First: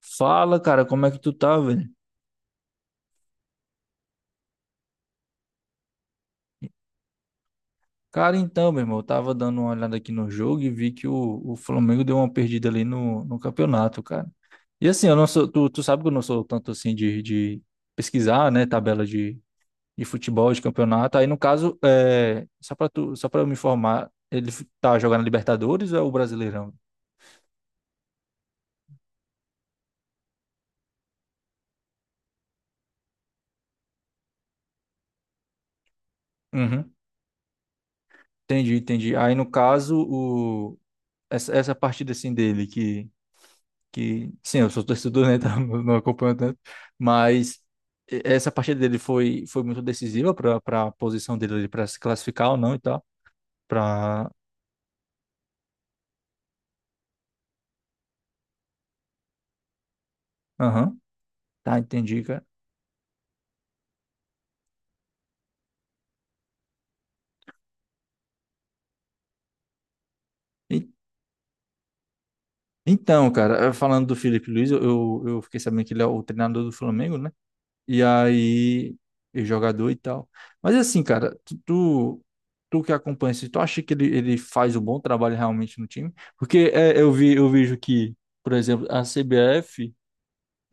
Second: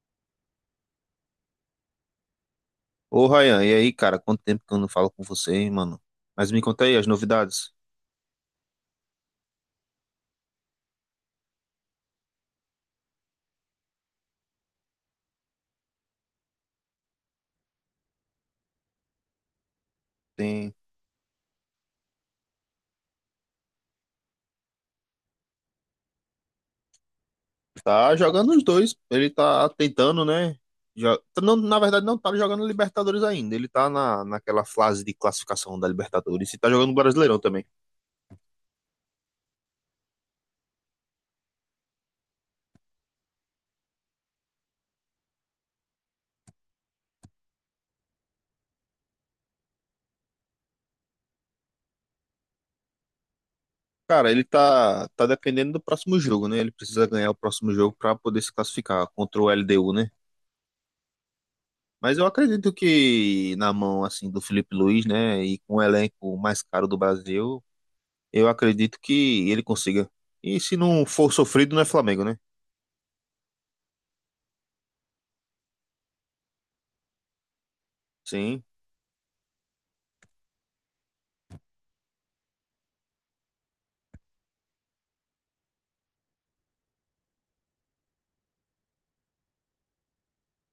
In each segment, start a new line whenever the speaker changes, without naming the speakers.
Fala, cara, como é que tu tá, velho?
Ô, Ryan, e aí, cara? Quanto tempo que eu não falo com você, hein, mano? Mas me conta aí as novidades.
Cara, então, meu irmão, eu tava dando uma olhada aqui no jogo e vi que o Flamengo deu uma perdida ali no campeonato, cara. E assim, eu não sou, tu sabe que eu não sou tanto assim de pesquisar, né, tabela de futebol, de
Tem...
campeonato. Aí, no caso, só pra tu, só pra eu me informar, tá jogando Libertadores ou é o Brasileirão?
Tá jogando os dois. Ele tá tentando, né? Não, na verdade, não tá jogando Libertadores ainda. Ele tá na, naquela fase de classificação da Libertadores e tá
Uhum.
jogando Brasileirão também.
Entendi, entendi. Aí, no caso, essa partida assim dele, que sim, eu sou torcedor, né, tá? Eu não acompanho tanto, mas essa partida dele foi muito decisiva para a posição dele para se classificar ou não e tal, para
Cara, ele tá dependendo do próximo jogo, né? Ele precisa ganhar o próximo jogo pra poder se classificar contra o LDU, né?
aham, tá,
Mas
entendi,
eu
cara.
acredito que na mão, assim, do Felipe Luiz, né? E com o elenco mais caro do Brasil. Eu acredito que ele consiga. E se
E-
não for sofrido, não é Flamengo, né?
então, cara, falando do Felipe Luiz, eu fiquei sabendo que ele é o treinador do Flamengo, né? E
Sim,
aí, e jogador e tal. Mas assim, cara, Tu que acompanha isso, tu acha que ele faz um bom trabalho realmente no time? Porque eu vi, eu vejo que, por exemplo, a CBF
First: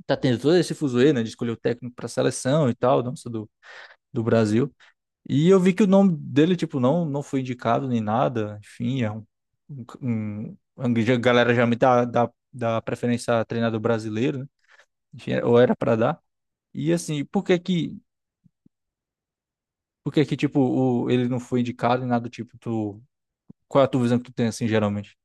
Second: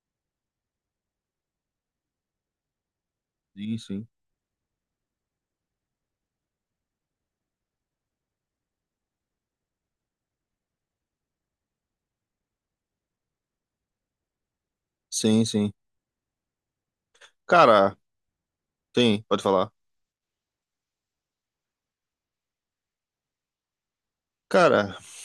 tá tendo todo esse fuzuê, né, de escolher o técnico para seleção e tal, nossa,
sim, sim.
do Brasil. E eu vi que o nome dele, tipo, não foi indicado nem nada, enfim, é a galera já me dá preferência a treinador brasileiro, né? Enfim,
Sim,
ou
sim.
era para dar. E assim,
Cara, sim, pode falar.
por que que, tipo, ele não foi indicado e nada do tipo, tu, qual é a tua visão que tu tem, assim,
Cara,
geralmente?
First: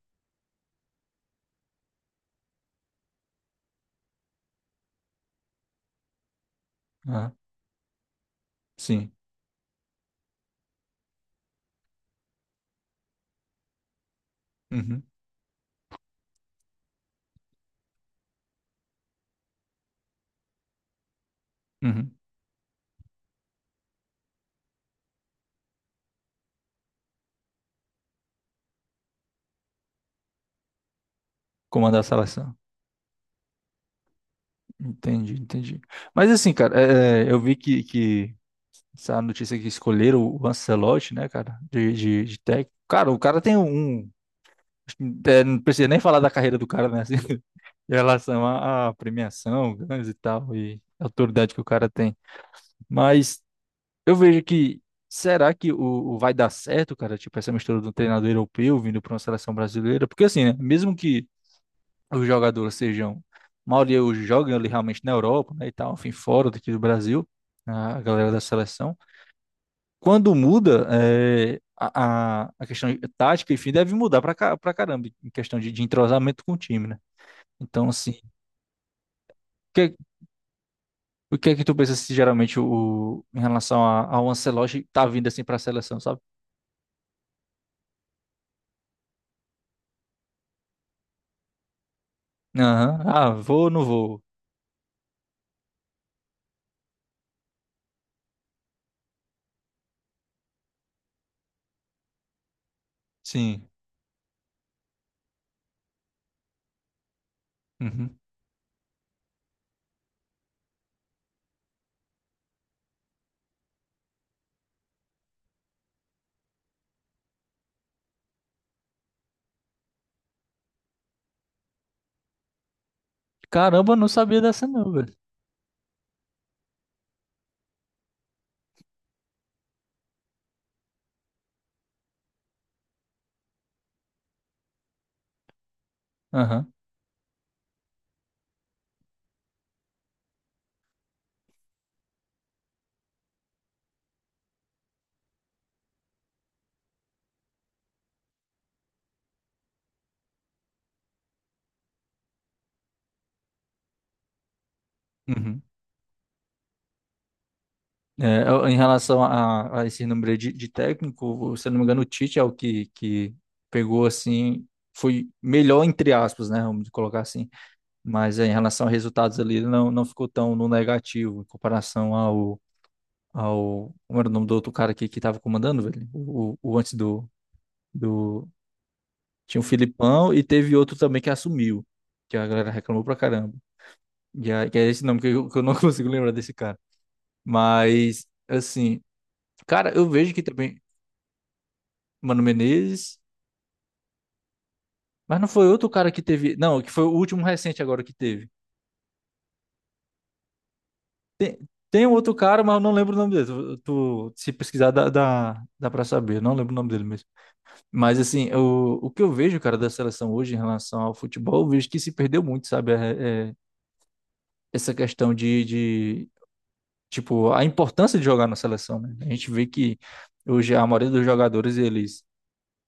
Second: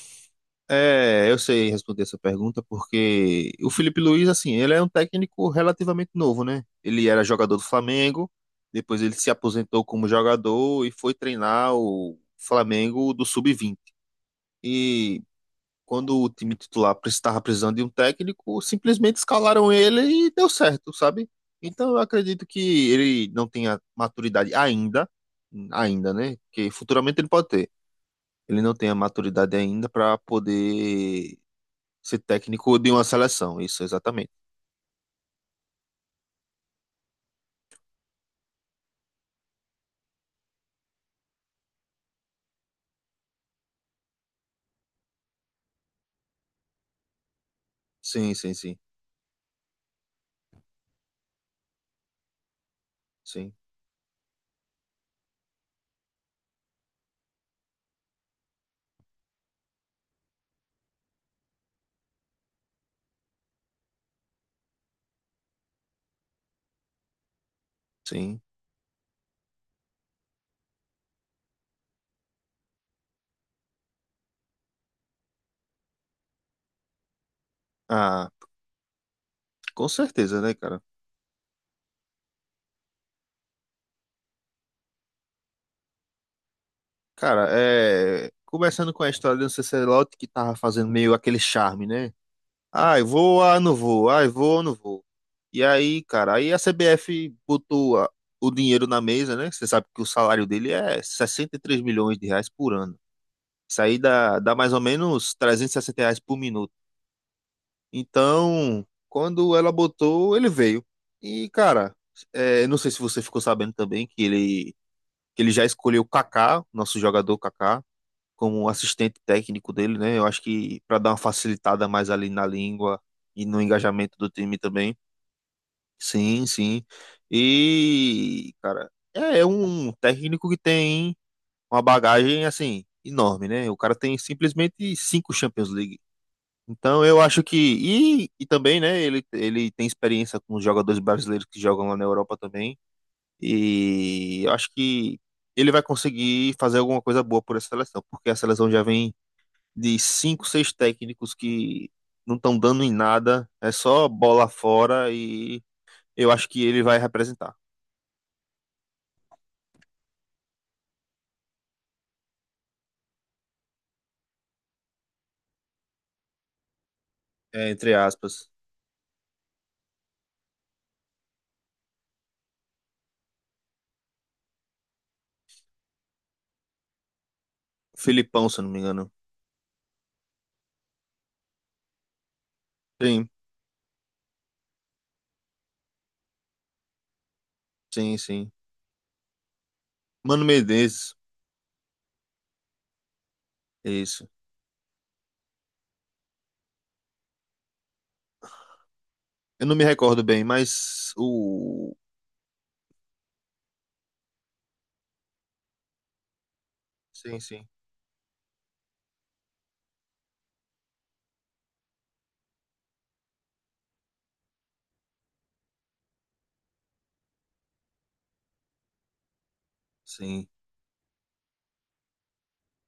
é, eu sei responder essa pergunta porque o Felipe Luiz, assim, ele é um técnico relativamente novo, né? Ele era
Ah,
jogador do Flamengo, depois
sim.
ele se aposentou como jogador e foi treinar o Flamengo do Sub-20.
Uhum,
E quando o time titular estava precisando de um técnico, simplesmente escalaram ele e deu certo, sabe? Então eu
uhum.
acredito que ele não tenha maturidade ainda, ainda, né? Que futuramente ele pode ter. Ele não tem a maturidade ainda para poder
Comandar a
ser
seleção.
técnico de uma seleção. Isso, exatamente.
Entendi, entendi. Mas assim, cara, eu vi que essa notícia que escolheram o Ancelotti, né, cara, de técnico. Cara, o cara tem um. É, não precisa nem falar da carreira do cara, né? Assim, em
Sim,
relação
sim, sim.
à à premiação, ganhos e tal, e a autoridade que o cara tem. Mas
Sim,
eu vejo que. Será que o vai dar certo, cara? Tipo, essa mistura do treinador europeu vindo para uma seleção brasileira? Porque assim, né? Mesmo que os jogadores sejam. A maioria hoje jogam ali realmente na Europa, né? E tal, enfim, fora daqui do Brasil, a galera da
sim.
seleção. Quando muda é, a questão de tática, enfim, deve mudar pra, pra caramba em questão de entrosamento com o time, né? Então, assim,
Ah,
o
com
que,
certeza, né, cara?
o que é que tu pensa se geralmente em relação a, ao Ancelotti tá vindo assim pra seleção, sabe?
Cara, é. Começando com a história do Ancelotti, que tava fazendo meio aquele charme, né? Ah,
Aham,
eu
ah,
vou, ah,
vou ou
não
não
vou.
vou?
Ah, eu vou, não vou. E aí, cara, aí a CBF botou o dinheiro na mesa, né? Você sabe que o salário dele é 63 milhões de reais por ano.
Sim.
Isso aí dá mais ou menos 360 reais por minuto.
Uhum.
Então, quando ela botou, ele veio. E, cara, é, não sei se você ficou sabendo também que ele já escolheu o Kaká, nosso jogador Kaká, como um assistente técnico dele, né? Eu acho que para dar uma facilitada mais ali na língua e no
Caramba, não
engajamento do
sabia
time
dessa não,
também.
velho.
Sim, sim. E, cara, é um técnico que tem uma bagagem assim enorme, né? O cara tem simplesmente cinco Champions League.
Aham.
Então eu acho que e também, né, ele tem experiência com os jogadores brasileiros que jogam lá na Europa também. E eu acho que ele vai conseguir fazer alguma coisa boa por essa seleção, porque a seleção já vem de cinco, seis técnicos que não estão dando em nada, é só bola fora
Uhum.
e eu acho que ele vai representar.
É, em relação a esse número de técnico, se eu não me engano, o Tite é o que pegou assim, foi melhor entre aspas, né? Vamos colocar assim,
É, entre
mas é,
aspas.
em relação a resultados ali, ele não, não ficou tão no negativo em comparação ao, ao. Como era o nome do outro cara aqui que tava comandando, velho? O antes do, do.
Filipão, se eu não me engano.
Tinha o Filipão e teve outro também que assumiu, que a galera reclamou pra
Sim,
caramba. E aí, que é esse nome que eu não consigo lembrar desse cara.
sim,
Mas,
sim.
assim, cara, eu vejo que
Mano
também.
Menezes,
Mano Menezes.
é isso.
Mas não foi outro cara que teve. Não, que foi o último recente agora que teve.
Eu não me recordo bem, mas o.
Tem um outro cara, mas eu não lembro o nome dele. Se pesquisar, dá pra saber. Eu não lembro o nome dele mesmo.
Sim, sim.
Mas, assim, o que eu vejo, cara, da seleção hoje em relação ao futebol, eu vejo que se perdeu muito, sabe? É essa questão tipo, a importância de jogar na seleção, né? A gente vê que
Sim,
hoje a maioria dos jogadores,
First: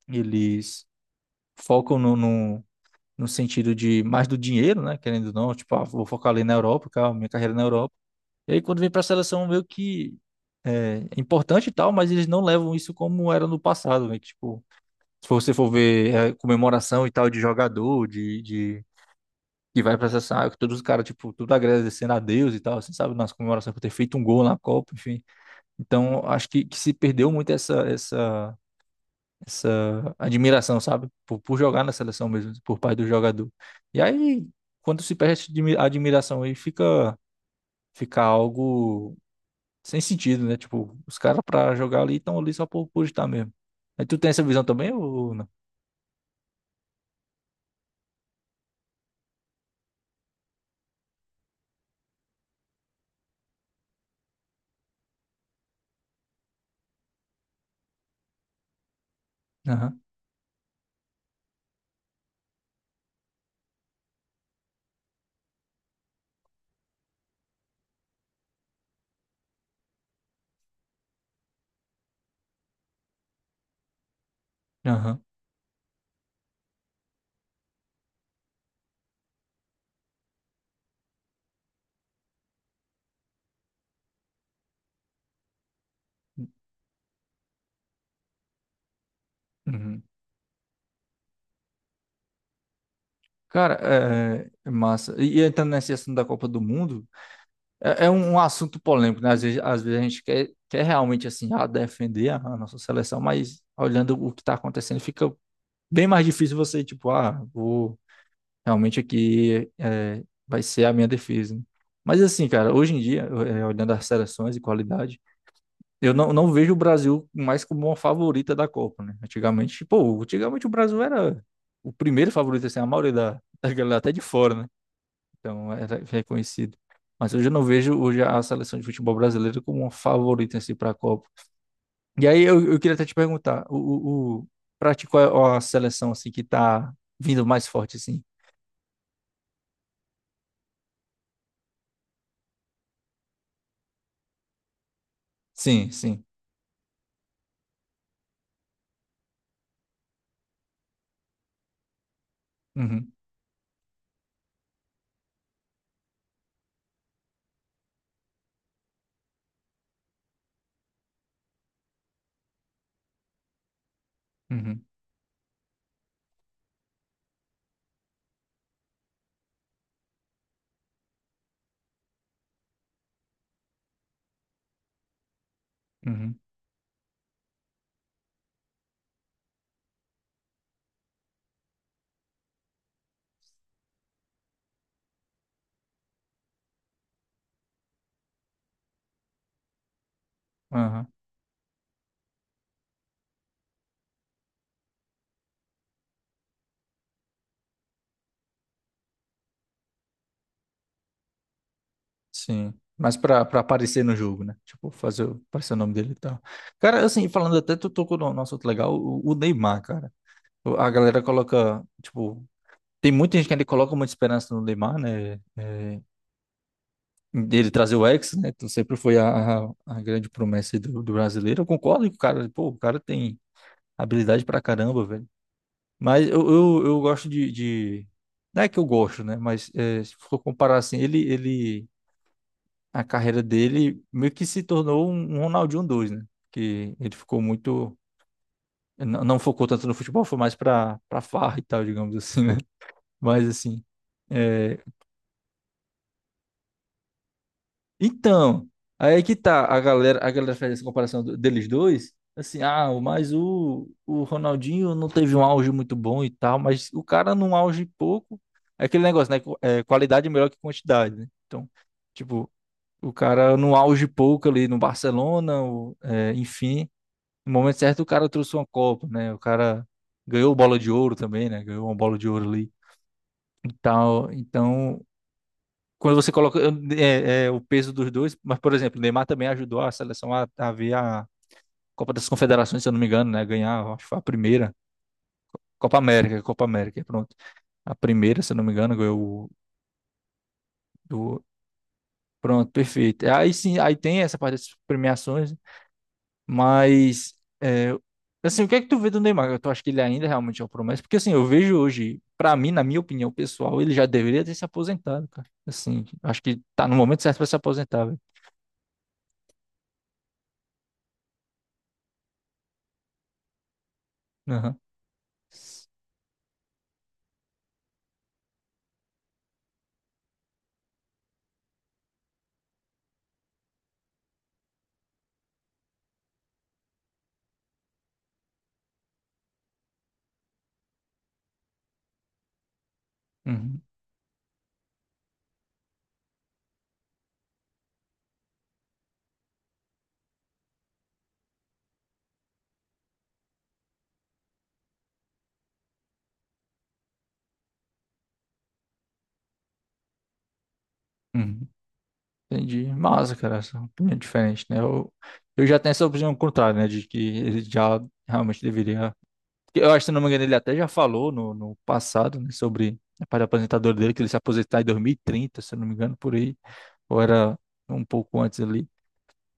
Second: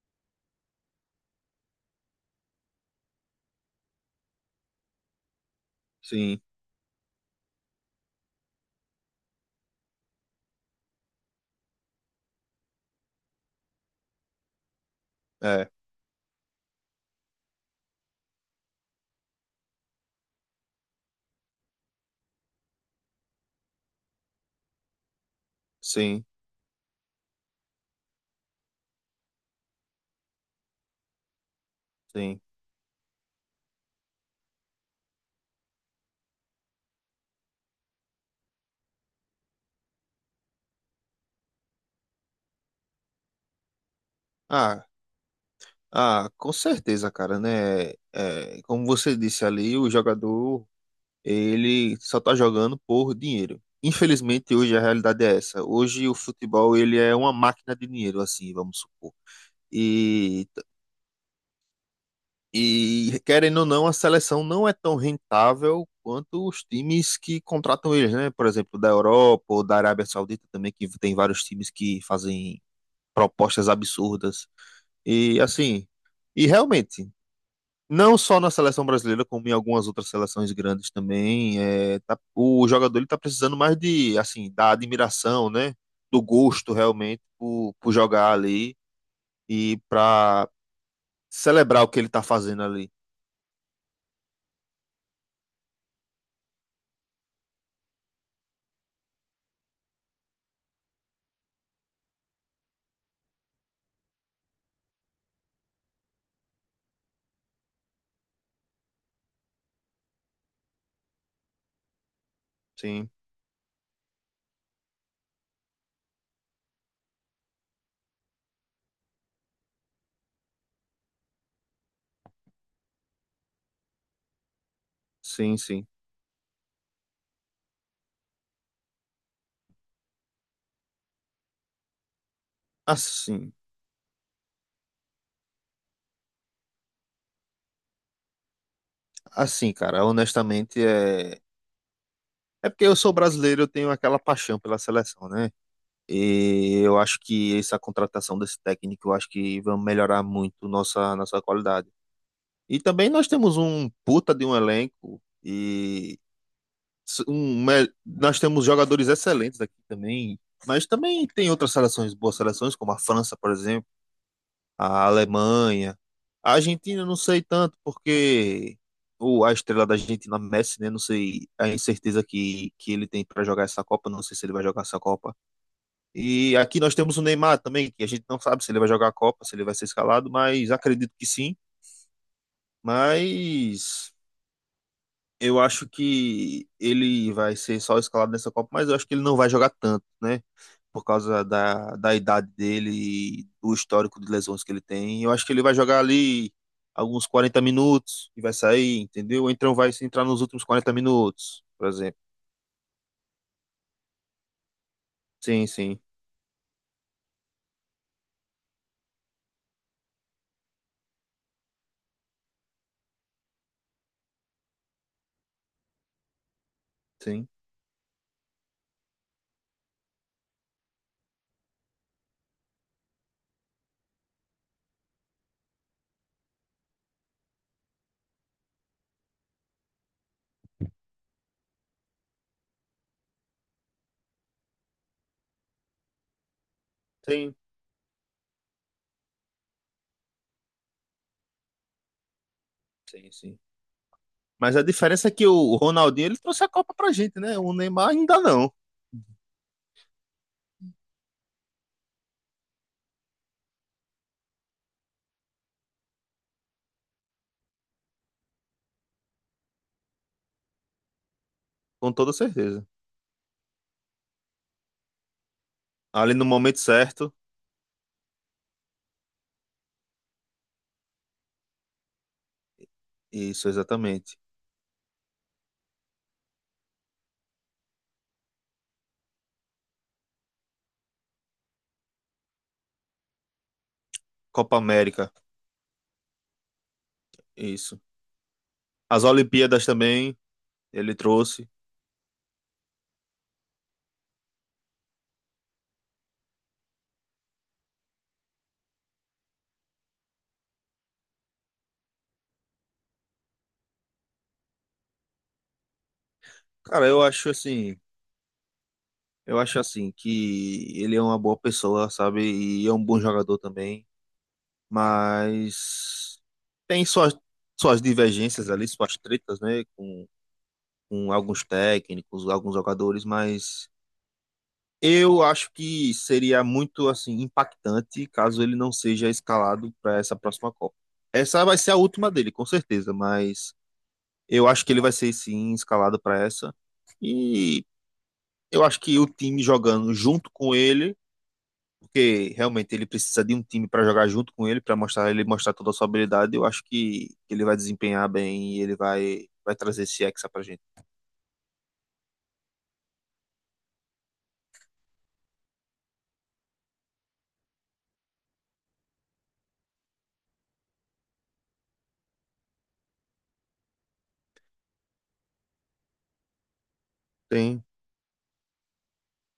eles focam no sentido de mais do dinheiro, né? Querendo ou não, tipo, ah, vou focar
sim.
ali na Europa, cara, minha carreira na Europa. E aí, quando vem para a seleção, meio que é, é importante e tal, mas eles não levam isso como era no passado, né? Que, tipo, se você for
É,
ver é, comemoração e tal de jogador, de que vai pra seleção, ah, todos os caras, tipo, tudo agradecendo a Deus e tal, você sabe, nas comemorações por ter feito um gol na Copa, enfim.
sim,
Então, acho que se perdeu muito essa admiração, sabe? Por jogar na seleção
sim.
mesmo, por parte do jogador. E aí, quando se perde essa admiração aí, fica, fica algo sem sentido, né? Tipo, os caras pra jogar ali estão ali só por estar mesmo. Aí tu tem essa visão
Ah,
também ou não?
ah, com certeza, cara, né? É, como você disse ali, o jogador ele só está jogando por dinheiro. Infelizmente, hoje a realidade é essa. Hoje o futebol ele é uma máquina de dinheiro, assim, vamos supor.
Aham,
E, e querendo ou não, a seleção não é tão rentável quanto os times que contratam eles, né? Por exemplo, da Europa ou da Arábia Saudita também, que tem vários times que fazem propostas absurdas.
aham.
E assim, e realmente, não só na seleção brasileira, como em algumas outras seleções grandes também, o jogador ele tá precisando mais de, assim, da admiração, né? Do gosto realmente por jogar ali e
Uhum.
para celebrar o que ele tá fazendo ali.
Cara, é, é massa. E entrando nesse assunto da Copa do Mundo, é, é um um assunto polêmico, né? Às vezes a gente quer, quer realmente, assim, ah, defender a nossa seleção, mas olhando o que tá acontecendo, fica bem mais difícil você, tipo, ah, vou realmente aqui, é, vai ser a minha defesa, né? Mas assim, cara, hoje em
Sim,
dia, olhando as seleções e qualidade, eu não, não vejo o Brasil mais como uma favorita da Copa, né? Antigamente, pô, antigamente o Brasil era o primeiro favorito, assim, a maioria da, da galera até de fora, né?
sim,
Então
sim.
era reconhecido. Mas hoje eu não vejo hoje a seleção de futebol brasileira como uma favorita, assim, para a Copa. E aí eu queria até te
Assim,
perguntar, o, o, pra ti, qual é a seleção, assim, que tá vindo mais forte, assim?
cara, honestamente é porque eu sou brasileiro, eu tenho aquela paixão pela seleção, né?
Sim, sim.
E eu acho que essa contratação desse técnico, eu acho que vai melhorar muito nossa qualidade. E também
Uhum,
nós temos um puta de um elenco e nós temos jogadores excelentes aqui também, mas também tem outras seleções, boas seleções, como a França, por exemplo,
uhum,
a Alemanha. A Argentina eu não sei tanto, porque a estrela da Argentina, Messi, né? Não sei a incerteza que ele tem para jogar essa Copa, não sei se ele vai jogar essa Copa.
uhum,
E aqui nós temos o Neymar também, que a gente não sabe se ele vai jogar a Copa, se ele vai ser escalado, mas acredito que sim. Mas eu acho que ele vai ser só escalado nessa Copa, mas eu acho que ele não vai jogar tanto, né? Por
aham.
causa da idade dele e do histórico de lesões que ele tem. Eu acho que ele vai jogar ali alguns 40 minutos e vai sair, entendeu? Ou então vai se entrar nos últimos 40 minutos, por exemplo.
Sim. Mas pra, pra aparecer no jogo, né? Tipo,
Sim,
aparecer o nome
sim,
dele e tal. Cara, assim, falando até, tu tocou no nosso outro legal, o Neymar, cara. A galera coloca, tipo, tem muita gente que ainda coloca muita esperança no Neymar, né? É,
sim,
dele trazer o ex, né? Então sempre foi a grande promessa aí do brasileiro. Eu concordo que o cara, pô, o cara tem habilidade pra caramba, velho. Mas eu gosto de. Não é que eu gosto, né? Mas é, se for comparar assim, ele a carreira dele meio que se tornou um Ronaldinho 2, né? Que ele ficou
sim,
muito. Não, não focou tanto no futebol, foi mais pra, pra farra e tal, digamos assim, né?
sim,
Mas
sim.
assim.
Mas
É,
a diferença é que o Ronaldinho ele trouxe a Copa pra gente, né? O Neymar ainda
então,
não,
aí é que tá, a galera faz essa comparação deles dois. Assim, ah, o Ronaldinho não teve um auge muito bom e tal, mas o cara num auge pouco. É aquele negócio, né? É, qualidade é melhor que quantidade, né? Então,
com toda
tipo,
certeza.
o cara no auge pouco ali no Barcelona, é,
Ali no momento
enfim.
certo.
No momento certo, o cara trouxe uma Copa, né? O cara ganhou bola de ouro também, né? Ganhou uma bola de ouro ali
Isso,
e tal.
exatamente.
Então, quando você coloca é, é, o peso dos dois, mas, por exemplo, o Neymar também ajudou a seleção a ver a Copa das Confederações, se eu não me engano, né? Ganhar, acho que foi a primeira.
Copa América,
Copa América, Copa América, pronto. A
isso.
primeira, se eu não me engano, ganhou
As Olimpíadas também ele
do.
trouxe.
Pronto, perfeito. Aí sim, aí tem essa parte das premiações. Mas, é, assim, o que é que tu vê do Neymar? Tu acha que ele ainda realmente é uma promessa? Porque, assim, eu vejo hoje, pra mim, na minha opinião pessoal, ele já deveria ter se aposentado, cara. Assim, acho que tá no
Cara,
momento
eu
certo pra
acho
se
assim,
aposentar, velho.
eu acho assim que ele é uma boa pessoa, sabe? E é um bom jogador também,
Aham.
mas tem suas divergências ali, suas tretas, né, com alguns técnicos, alguns jogadores, mas eu acho que seria muito assim impactante caso ele não seja escalado para essa próxima Copa. Essa vai ser a última dele, com certeza, mas
Uhum.
eu acho que ele vai ser sim escalado para essa. E eu acho que o time jogando junto com ele, porque realmente ele precisa de um time para jogar junto com ele, para mostrar ele mostrar toda a sua habilidade, eu acho que ele vai desempenhar bem e ele vai trazer esse Hexa pra gente.
Uhum. Entendi. Massa, cara, essa opinião é diferente, né? Eu já tenho essa opinião contrária, né? De que ele já realmente deveria. Eu acho, se não me engano, ele até já falou no passado, né, sobre a parte aposentadora dele, que ele se aposentar em 2030, se eu não me engano, por aí. Ou era
Tem,
um pouco antes ali.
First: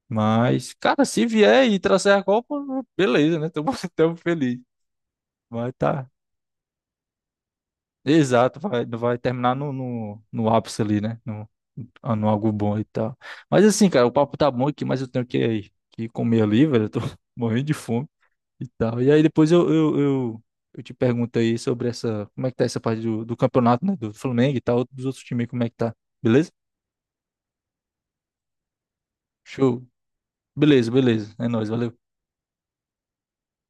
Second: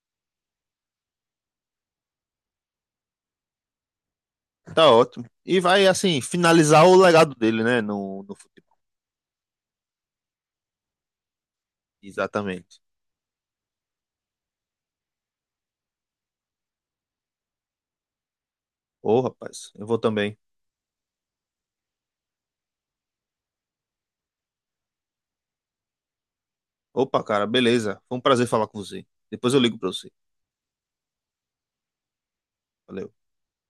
Mas, cara, se vier e trouxer a Copa, beleza, né? Tamo, tamo feliz.
tá ótimo. E
Mas
vai
tá.
assim finalizar o legado dele, né, no
Exato,
futebol.
vai, vai terminar no ápice ali, né? No, no algo bom
Exatamente.
e tal. Mas assim, cara, o papo tá bom aqui, mas eu tenho que comer ali, velho. Eu tô morrendo de fome e tal. E
Ô,
aí depois
rapaz, eu vou também.
eu te pergunto aí sobre essa, como é que tá essa parte do campeonato, né? Do Flamengo e tal, dos outros times, como é que tá? Beleza?
Opa, cara, beleza. Foi um prazer falar com você. Depois eu ligo
Show.
pra você.
Beleza, beleza. É nóis, valeu.
Valeu.